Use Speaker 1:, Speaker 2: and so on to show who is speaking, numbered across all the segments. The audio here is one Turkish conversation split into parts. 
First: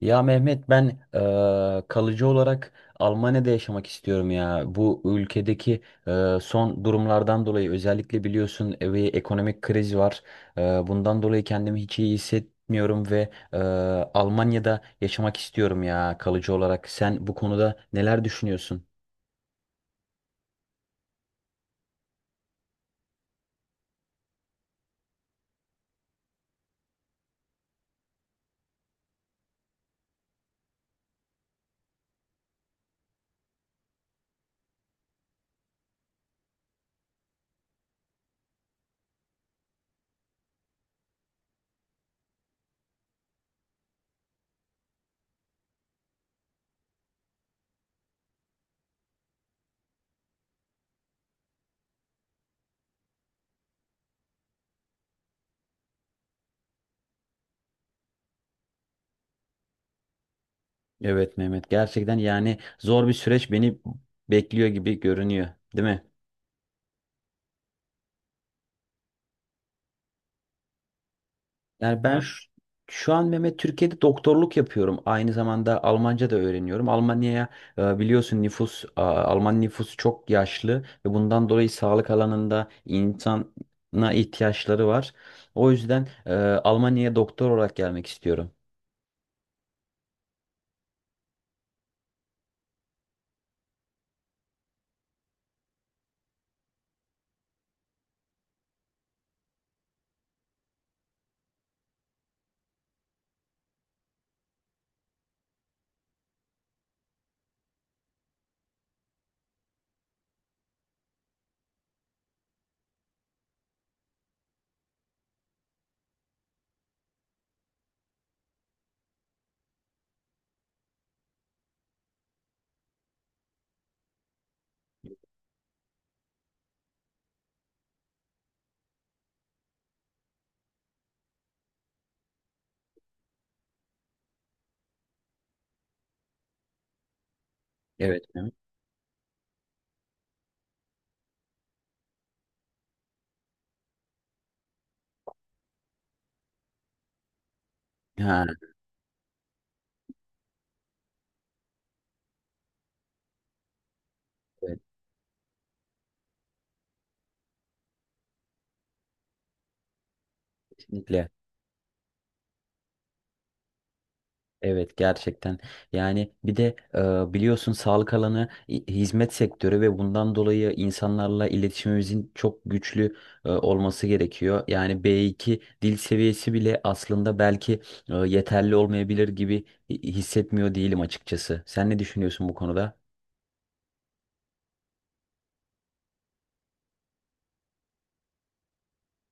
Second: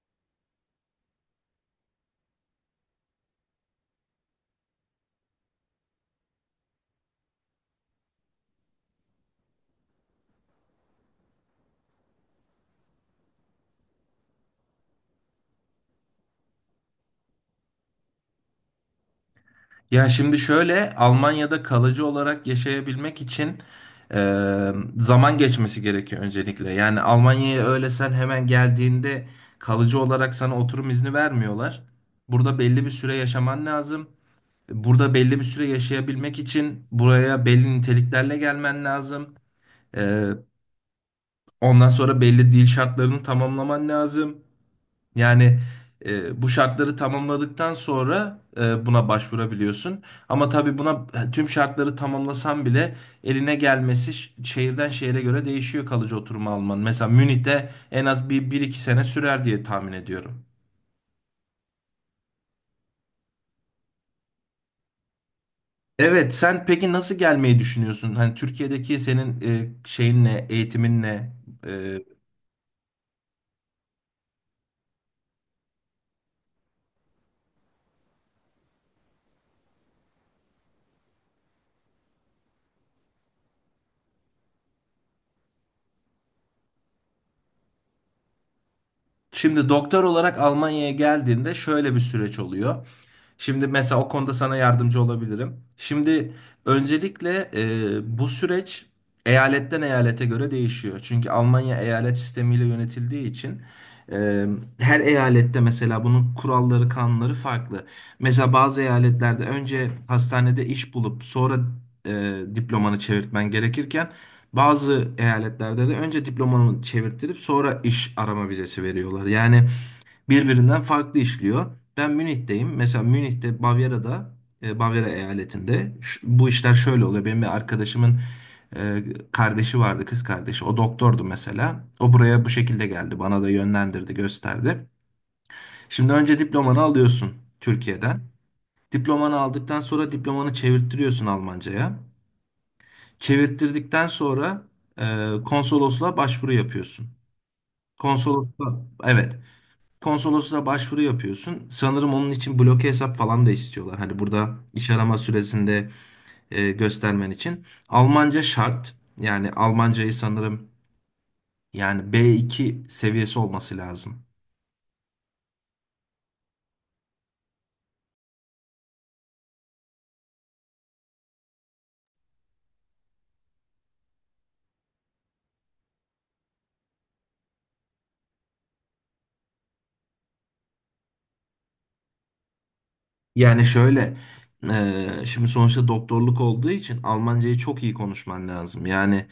Speaker 1: Ya Mehmet ben kalıcı olarak Almanya'da yaşamak istiyorum ya. Bu ülkedeki son durumlardan dolayı özellikle biliyorsun bir ekonomik kriz var. Bundan dolayı kendimi hiç iyi hissetmiyorum ve Almanya'da yaşamak istiyorum ya kalıcı olarak. Sen bu konuda neler düşünüyorsun?
Speaker 2: Ya şimdi şöyle Almanya'da kalıcı olarak yaşayabilmek için e, zaman geçmesi gerekiyor öncelikle. Yani Almanya'ya öyle sen hemen geldiğinde kalıcı olarak sana oturum izni vermiyorlar. Burada belli bir süre yaşaman lazım. Burada belli bir süre yaşayabilmek için buraya belli niteliklerle gelmen lazım. E, ondan sonra belli dil şartlarını tamamlaman lazım. Yani bu şartları tamamladıktan sonra buna başvurabiliyorsun. Ama tabii buna tüm şartları tamamlasan bile eline gelmesi şehirden şehire göre değişiyor kalıcı oturma alman. Mesela Münih'te en az bir iki sene sürer diye tahmin ediyorum.
Speaker 1: Evet Mehmet gerçekten yani zor bir süreç beni bekliyor gibi görünüyor, değil mi?
Speaker 2: Evet, sen peki nasıl gelmeyi düşünüyorsun? Hani Türkiye'deki senin şeyin ne, eğitimin ne, E,
Speaker 1: Yani şu an Mehmet Türkiye'de doktorluk yapıyorum. Aynı zamanda Almanca da öğreniyorum. Almanya'ya biliyorsun Alman nüfusu çok yaşlı ve bundan dolayı sağlık alanında insana ihtiyaçları var. O yüzden Almanya'ya doktor olarak gelmek istiyorum.
Speaker 2: Şimdi doktor olarak Almanya'ya geldiğinde şöyle bir süreç oluyor. Şimdi mesela o konuda sana yardımcı olabilirim. Şimdi öncelikle bu süreç eyaletten eyalete göre değişiyor. Çünkü Almanya eyalet sistemiyle yönetildiği için e, her eyalette mesela bunun kuralları, kanunları farklı. Mesela bazı eyaletlerde önce hastanede iş bulup sonra diplomanı çevirtmen gerekirken bazı eyaletlerde de önce diplomanı çevirttirip sonra iş arama vizesi veriyorlar. Yani birbirinden farklı işliyor. Ben Münih'teyim. Mesela Münih'te Bavyera'da, Bavyera eyaletinde bu işler şöyle oluyor. Benim bir arkadaşımın e, kardeşi vardı, kız kardeşi. O doktordu mesela. O buraya bu şekilde geldi. Bana da yönlendirdi, gösterdi. Şimdi önce diplomanı alıyorsun Türkiye'den.
Speaker 1: Evet. Mehmet.
Speaker 2: Diplomanı aldıktan sonra diplomanı çevirttiriyorsun Almanca'ya. Çevirttirdikten sonra konsolosluğa başvuru yapıyorsun.
Speaker 1: Ha,
Speaker 2: Konsolosluğa evet. Konsolosluğa başvuru yapıyorsun. Sanırım onun için bloke hesap falan da istiyorlar. Hani burada
Speaker 1: evet,
Speaker 2: iş arama süresinde göstermen için. Almanca şart. Yani Almancayı sanırım
Speaker 1: kesinlikle.
Speaker 2: yani B2 seviyesi olması lazım.
Speaker 1: Evet gerçekten yani bir de biliyorsun sağlık alanı hizmet sektörü ve bundan dolayı insanlarla iletişimimizin çok güçlü olması gerekiyor. Yani B2 dil seviyesi bile aslında belki yeterli olmayabilir gibi hissetmiyor değilim açıkçası. Sen ne düşünüyorsun bu konuda?
Speaker 2: Yani şöyle şimdi sonuçta doktorluk olduğu için Almancayı çok iyi konuşman lazım. Yani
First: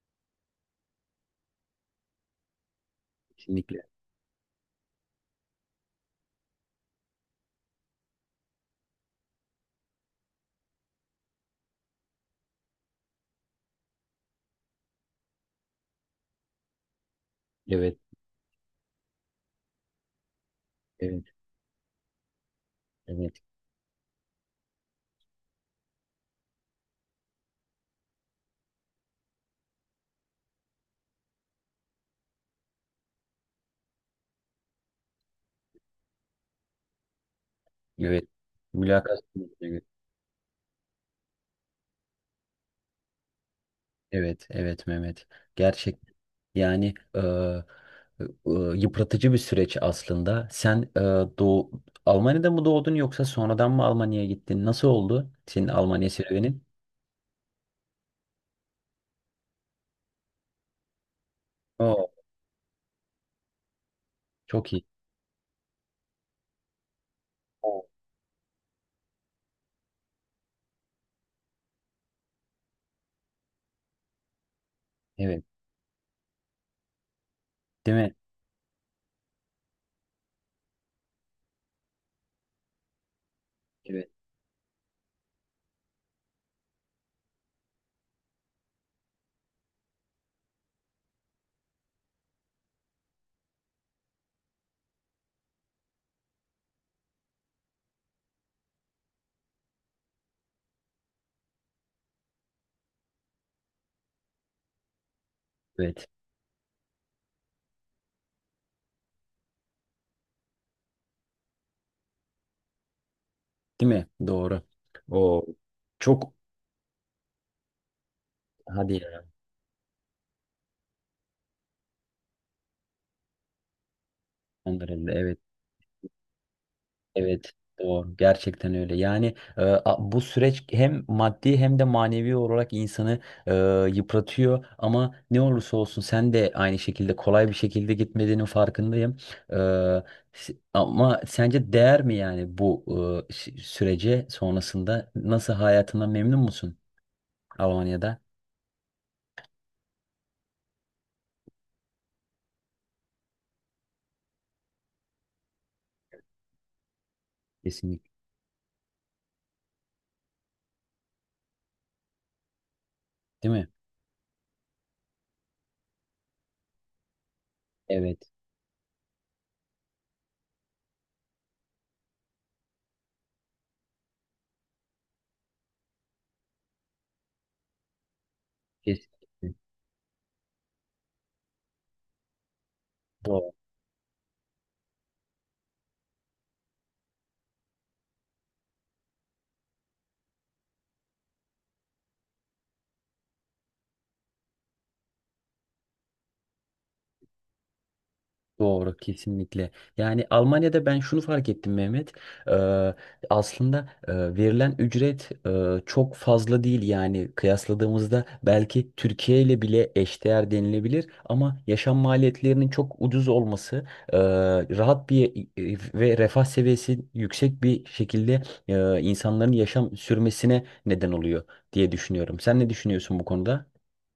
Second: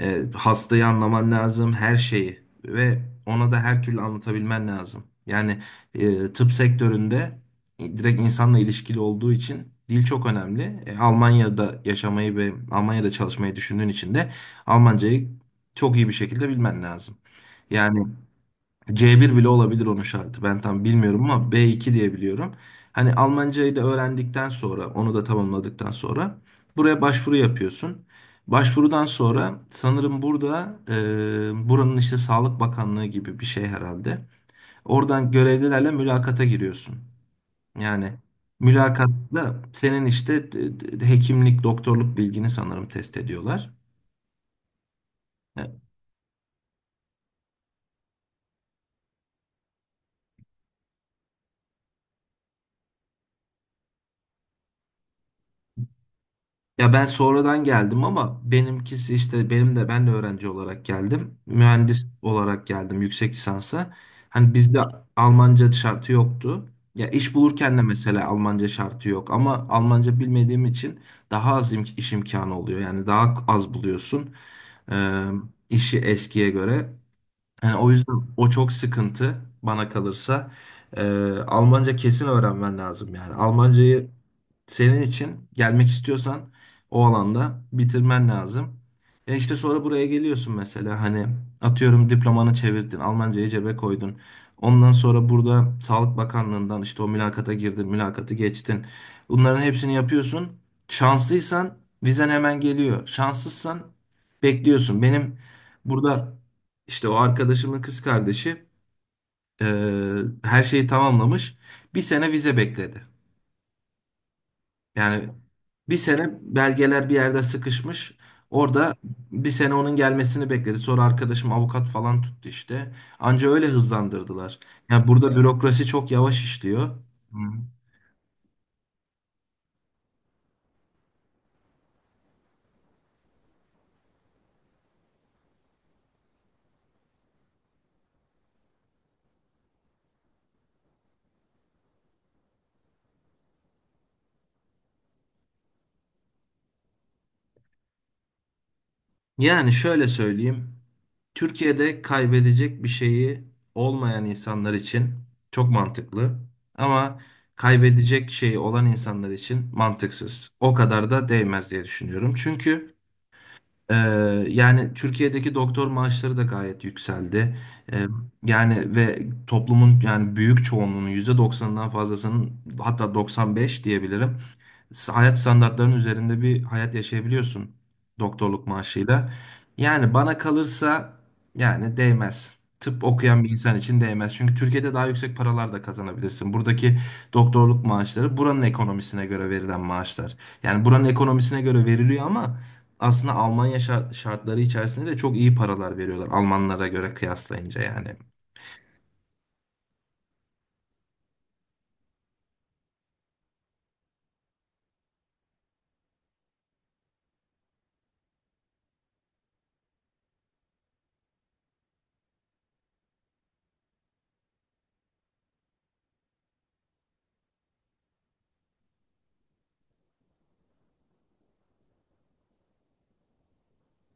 Speaker 2: Hastayı anlaman lazım, her şeyi ve ona da her
Speaker 1: Kesinlikle.
Speaker 2: türlü anlatabilmen lazım. Yani tıp sektöründe direkt insanla ilişkili olduğu için dil çok önemli. Almanya'da yaşamayı ve Almanya'da çalışmayı düşündüğün için de Almancayı çok iyi bir şekilde bilmen lazım.
Speaker 1: Evet,
Speaker 2: Yani C1 bile olabilir onun şartı. Ben tam bilmiyorum
Speaker 1: evet,
Speaker 2: ama B2 diye biliyorum. Hani
Speaker 1: evet,
Speaker 2: Almancayı da öğrendikten sonra, onu da tamamladıktan sonra buraya başvuru yapıyorsun. Başvurudan sonra sanırım burada buranın işte Sağlık Bakanlığı gibi bir şey herhalde. Oradan görevlilerle mülakata giriyorsun. Yani
Speaker 1: evet. Mülakat.
Speaker 2: mülakatta senin işte hekimlik, doktorluk bilgini sanırım test ediyorlar.
Speaker 1: Evet, evet Mehmet.
Speaker 2: E,
Speaker 1: Gerçek yani yıpratıcı bir süreç aslında. Sen doğu, Almanya'da mı doğdun yoksa sonradan mı Almanya'ya gittin? Nasıl oldu senin Almanya serüvenin?
Speaker 2: Ya ben sonradan geldim ama benimkisi işte benim de ben de öğrenci olarak geldim. Mühendis
Speaker 1: Oo,
Speaker 2: olarak geldim yüksek lisansa. Hani
Speaker 1: çok
Speaker 2: bizde
Speaker 1: iyi.
Speaker 2: Almanca şartı yoktu. Ya iş bulurken de
Speaker 1: Oo.
Speaker 2: mesela Almanca şartı yok ama Almanca bilmediğim için daha az iş imkanı oluyor. Yani daha az buluyorsun. Ee,
Speaker 1: Evet,
Speaker 2: işi eskiye göre. Yani o
Speaker 1: değil
Speaker 2: yüzden
Speaker 1: mi?
Speaker 2: o çok sıkıntı bana kalırsa. Almanca kesin öğrenmen lazım yani. Almancayı
Speaker 1: Evet.
Speaker 2: senin için gelmek istiyorsan o alanda bitirmen lazım. E işte sonra buraya geliyorsun mesela hani atıyorum diplomanı çevirdin, Almancayı cebe koydun. Ondan sonra burada Sağlık Bakanlığından işte o mülakata girdin, mülakatı geçtin. Bunların hepsini yapıyorsun. Şanslıysan vizen hemen geliyor. Şanssızsan bekliyorsun. Benim
Speaker 1: Evet,
Speaker 2: burada işte o arkadaşımın kız kardeşi eee, her şeyi tamamlamış. Bir sene vize bekledi.
Speaker 1: değil mi? Doğru.
Speaker 2: Yani
Speaker 1: O
Speaker 2: bir sene
Speaker 1: çok
Speaker 2: belgeler bir yerde sıkışmış.
Speaker 1: hadi
Speaker 2: Orada
Speaker 1: ya.
Speaker 2: bir sene onun gelmesini bekledi. Sonra arkadaşım avukat falan tuttu işte. Anca öyle hızlandırdılar. Yani
Speaker 1: Andırıldı.
Speaker 2: burada
Speaker 1: Evet.
Speaker 2: bürokrasi çok yavaş işliyor. Hı.
Speaker 1: Evet, doğru. Gerçekten öyle. Yani bu süreç hem maddi hem de manevi olarak insanı e, yıpratıyor. Ama ne olursa olsun sen de aynı şekilde kolay bir şekilde gitmediğinin farkındayım. E, Ama sence değer mi yani bu sürece sonrasında? Nasıl hayatından memnun musun Almanya'da?
Speaker 2: Yani şöyle söyleyeyim. Türkiye'de kaybedecek bir şeyi olmayan insanlar için çok mantıklı ama
Speaker 1: Kesinlikle.
Speaker 2: kaybedecek şeyi olan insanlar için mantıksız. O kadar da değmez diye düşünüyorum. Çünkü
Speaker 1: Değil mi?
Speaker 2: ee, yani Türkiye'deki doktor maaşları da gayet yükseldi. Ee,
Speaker 1: Evet.
Speaker 2: Yani ve toplumun yani büyük çoğunluğunun %90'ından fazlasının hatta 95 diyebilirim. Hayat standartlarının üzerinde bir hayat yaşayabiliyorsun doktorluk maaşıyla.
Speaker 1: Kesinlikle.
Speaker 2: Yani bana kalırsa yani değmez. Tıp okuyan bir
Speaker 1: Doğru.
Speaker 2: insan için değmez. Çünkü Türkiye'de daha yüksek paralar da kazanabilirsin. Buradaki doktorluk maaşları buranın ekonomisine göre verilen maaşlar. Yani buranın ekonomisine göre veriliyor ama aslında Almanya şartları içerisinde de çok iyi paralar veriyorlar Almanlara göre kıyaslayınca yani.
Speaker 1: Doğru kesinlikle. Yani Almanya'da ben şunu fark ettim Mehmet. Eee, aslında verilen ücret çok fazla değil yani kıyasladığımızda belki Türkiye ile bile eşdeğer denilebilir ama yaşam maliyetlerinin çok ucuz olması, eee, rahat bir ve refah seviyesi yüksek bir şekilde insanların yaşam sürmesine neden oluyor diye düşünüyorum. Sen ne düşünüyorsun bu konuda?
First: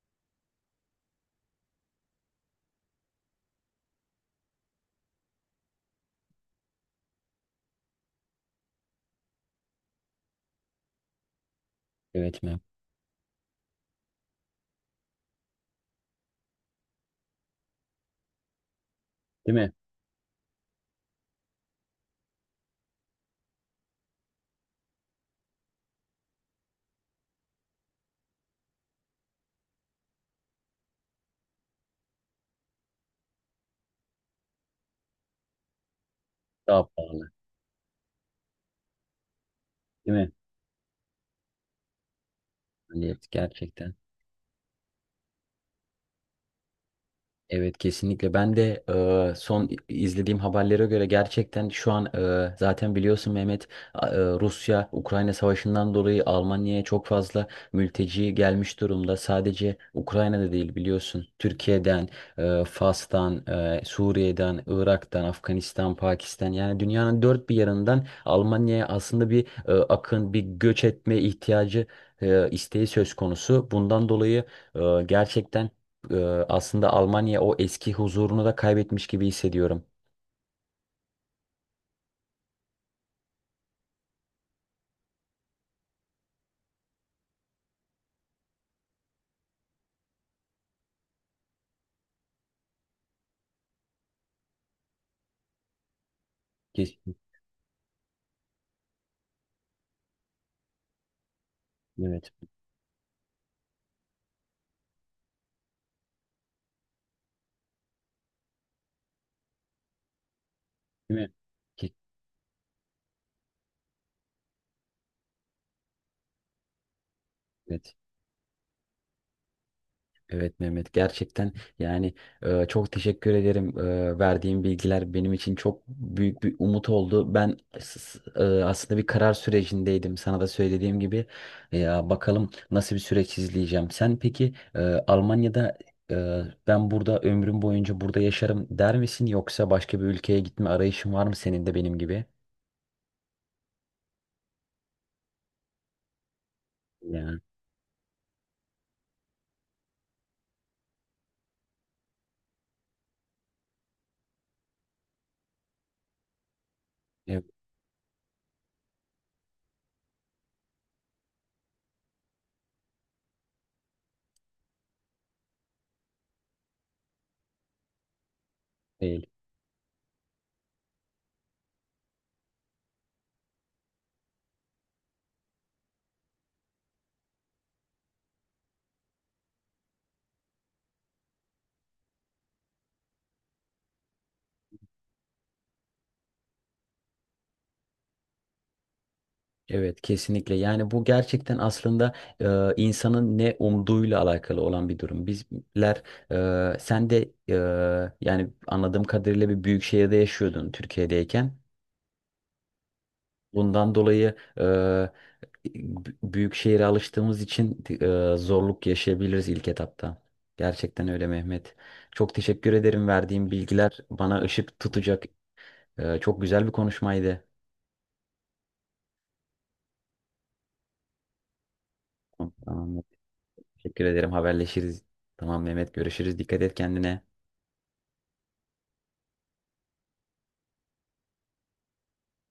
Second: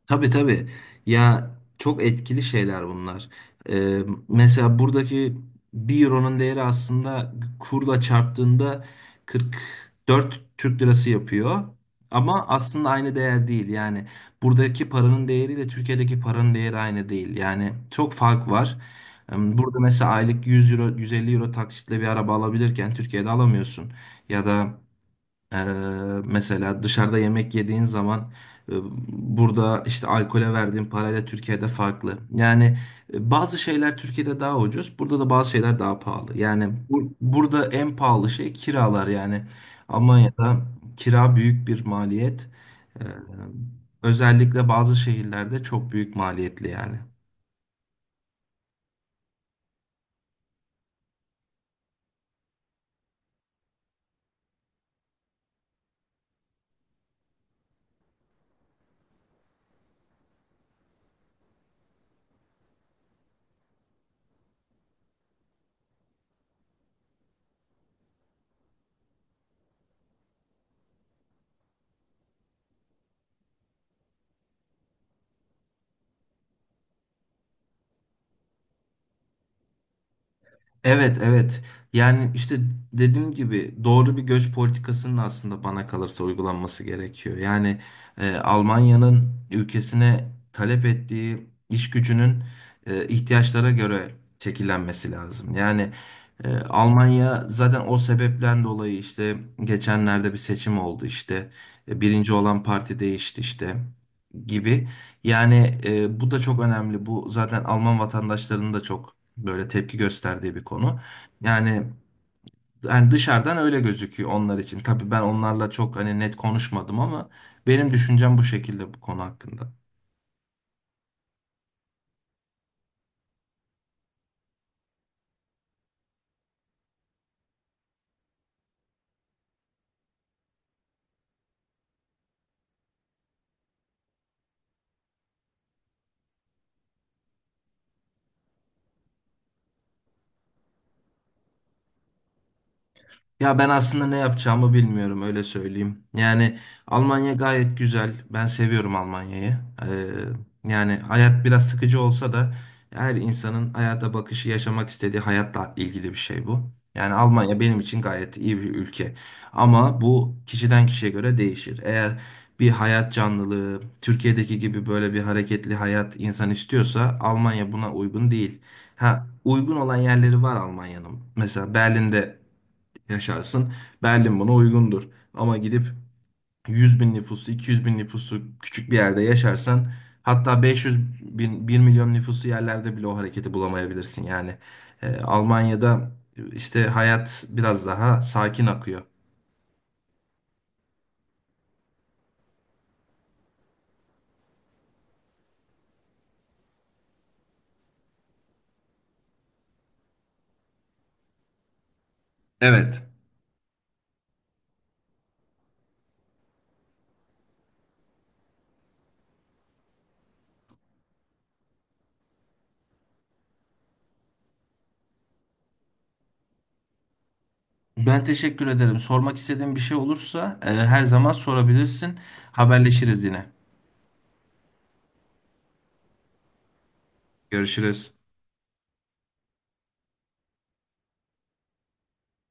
Speaker 2: Tabii tabii. Ya çok etkili şeyler bunlar. Ee, mesela buradaki bir euronun değeri aslında kurla çarptığında 44 Türk lirası yapıyor.
Speaker 1: Evet
Speaker 2: Ama
Speaker 1: mi?
Speaker 2: aslında aynı değer değil. Yani buradaki paranın değeriyle Türkiye'deki paranın değeri aynı değil. Yani çok fark var.
Speaker 1: Değil mi?
Speaker 2: Burada mesela aylık 100 euro, 150 euro taksitle bir araba alabilirken Türkiye'de alamıyorsun. Ya da ee, mesela dışarıda yemek yediğin zaman e, burada işte alkole verdiğin parayla Türkiye'de farklı. Yani bazı şeyler Türkiye'de daha ucuz, burada da bazı şeyler daha pahalı. Yani
Speaker 1: Daha pahalı.
Speaker 2: burada en pahalı şey kiralar yani.
Speaker 1: Değil mi?
Speaker 2: Almanya'da kira büyük bir maliyet. Ee,
Speaker 1: Maliyet gerçekten.
Speaker 2: özellikle bazı şehirlerde çok büyük maliyetli yani.
Speaker 1: Evet kesinlikle. Ben de son izlediğim haberlere göre gerçekten şu an zaten biliyorsun Mehmet Rusya-Ukrayna savaşından dolayı Almanya'ya çok fazla mülteci gelmiş durumda. Sadece Ukrayna'da değil biliyorsun. Türkiye'den, Fas'tan, Suriye'den, Irak'tan, Afganistan, Pakistan yani dünyanın dört bir yanından Almanya'ya aslında bir bir göç etme ihtiyacı isteği söz konusu. Bundan dolayı e, gerçekten ee, aslında Almanya o eski huzurunu da kaybetmiş gibi hissediyorum.
Speaker 2: Evet, evet. Yani işte dediğim gibi doğru bir göç politikasının aslında bana kalırsa uygulanması gerekiyor. Yani Almanya'nın ülkesine talep ettiği iş gücünün ihtiyaçlara göre şekillenmesi lazım. Yani
Speaker 1: Keşke.
Speaker 2: Almanya zaten o sebepten dolayı işte geçenlerde bir seçim oldu. İşte E, birinci
Speaker 1: Evet.
Speaker 2: olan parti değişti işte gibi. Yani bu da çok önemli. Bu zaten Alman vatandaşlarının da çok böyle tepki gösterdiği bir konu.
Speaker 1: Değil mi?
Speaker 2: Yani
Speaker 1: Ke-
Speaker 2: yani dışarıdan öyle gözüküyor onlar için. Tabii ben onlarla çok hani net konuşmadım ama benim
Speaker 1: Evet.
Speaker 2: düşüncem bu şekilde bu konu hakkında.
Speaker 1: Evet Mehmet gerçekten yani çok teşekkür ederim. E, verdiğim bilgiler benim için çok büyük bir umut oldu. Ben aslında bir karar sürecindeydim. Sana da söylediğim gibi ya bakalım nasıl bir süreç izleyeceğim. Sen peki Almanya'da e, ben burada ömrüm boyunca burada yaşarım der misin yoksa başka bir ülkeye gitme arayışın var mı senin de benim gibi?
Speaker 2: Ya ben aslında ne yapacağımı bilmiyorum öyle söyleyeyim. Yani Almanya
Speaker 1: Yani.
Speaker 2: gayet güzel. Ben seviyorum Almanya'yı. Ee, yani hayat biraz sıkıcı olsa da her insanın hayata bakışı, yaşamak istediği hayatla ilgili bir şey bu. Yani Almanya benim için gayet iyi bir ülke. Ama bu kişiden kişiye göre değişir. Eğer bir hayat canlılığı, Türkiye'deki gibi böyle bir hareketli hayat insan istiyorsa Almanya buna uygun değil. Ha,
Speaker 1: Değil.
Speaker 2: uygun olan yerleri var Almanya'nın. Mesela Berlin'de yaşarsın. Berlin buna uygundur. Ama gidip 100 bin nüfusu, 200 bin nüfusu küçük bir yerde yaşarsan hatta 500 bin, 1.000.000 nüfusu yerlerde bile o hareketi bulamayabilirsin. Yani Almanya'da işte hayat biraz daha sakin akıyor.
Speaker 1: Evet kesinlikle yani bu gerçekten aslında insanın ne umduğuyla alakalı olan bir durum. Bizler e, sen de e, yani anladığım kadarıyla bir büyük şehirde yaşıyordun Türkiye'deyken.
Speaker 2: Evet.
Speaker 1: Bundan dolayı büyük şehire alıştığımız için zorluk yaşayabiliriz ilk etapta. Gerçekten öyle Mehmet. Çok teşekkür ederim verdiğin bilgiler bana ışık tutacak. E, çok güzel bir konuşmaydı.
Speaker 2: Ben teşekkür ederim. Sormak istediğin bir şey olursa her zaman sorabilirsin.
Speaker 1: Tamam,
Speaker 2: Haberleşiriz yine.
Speaker 1: teşekkür ederim. Haberleşiriz. Tamam Mehmet görüşürüz. Dikkat et kendine.
Speaker 2: Görüşürüz.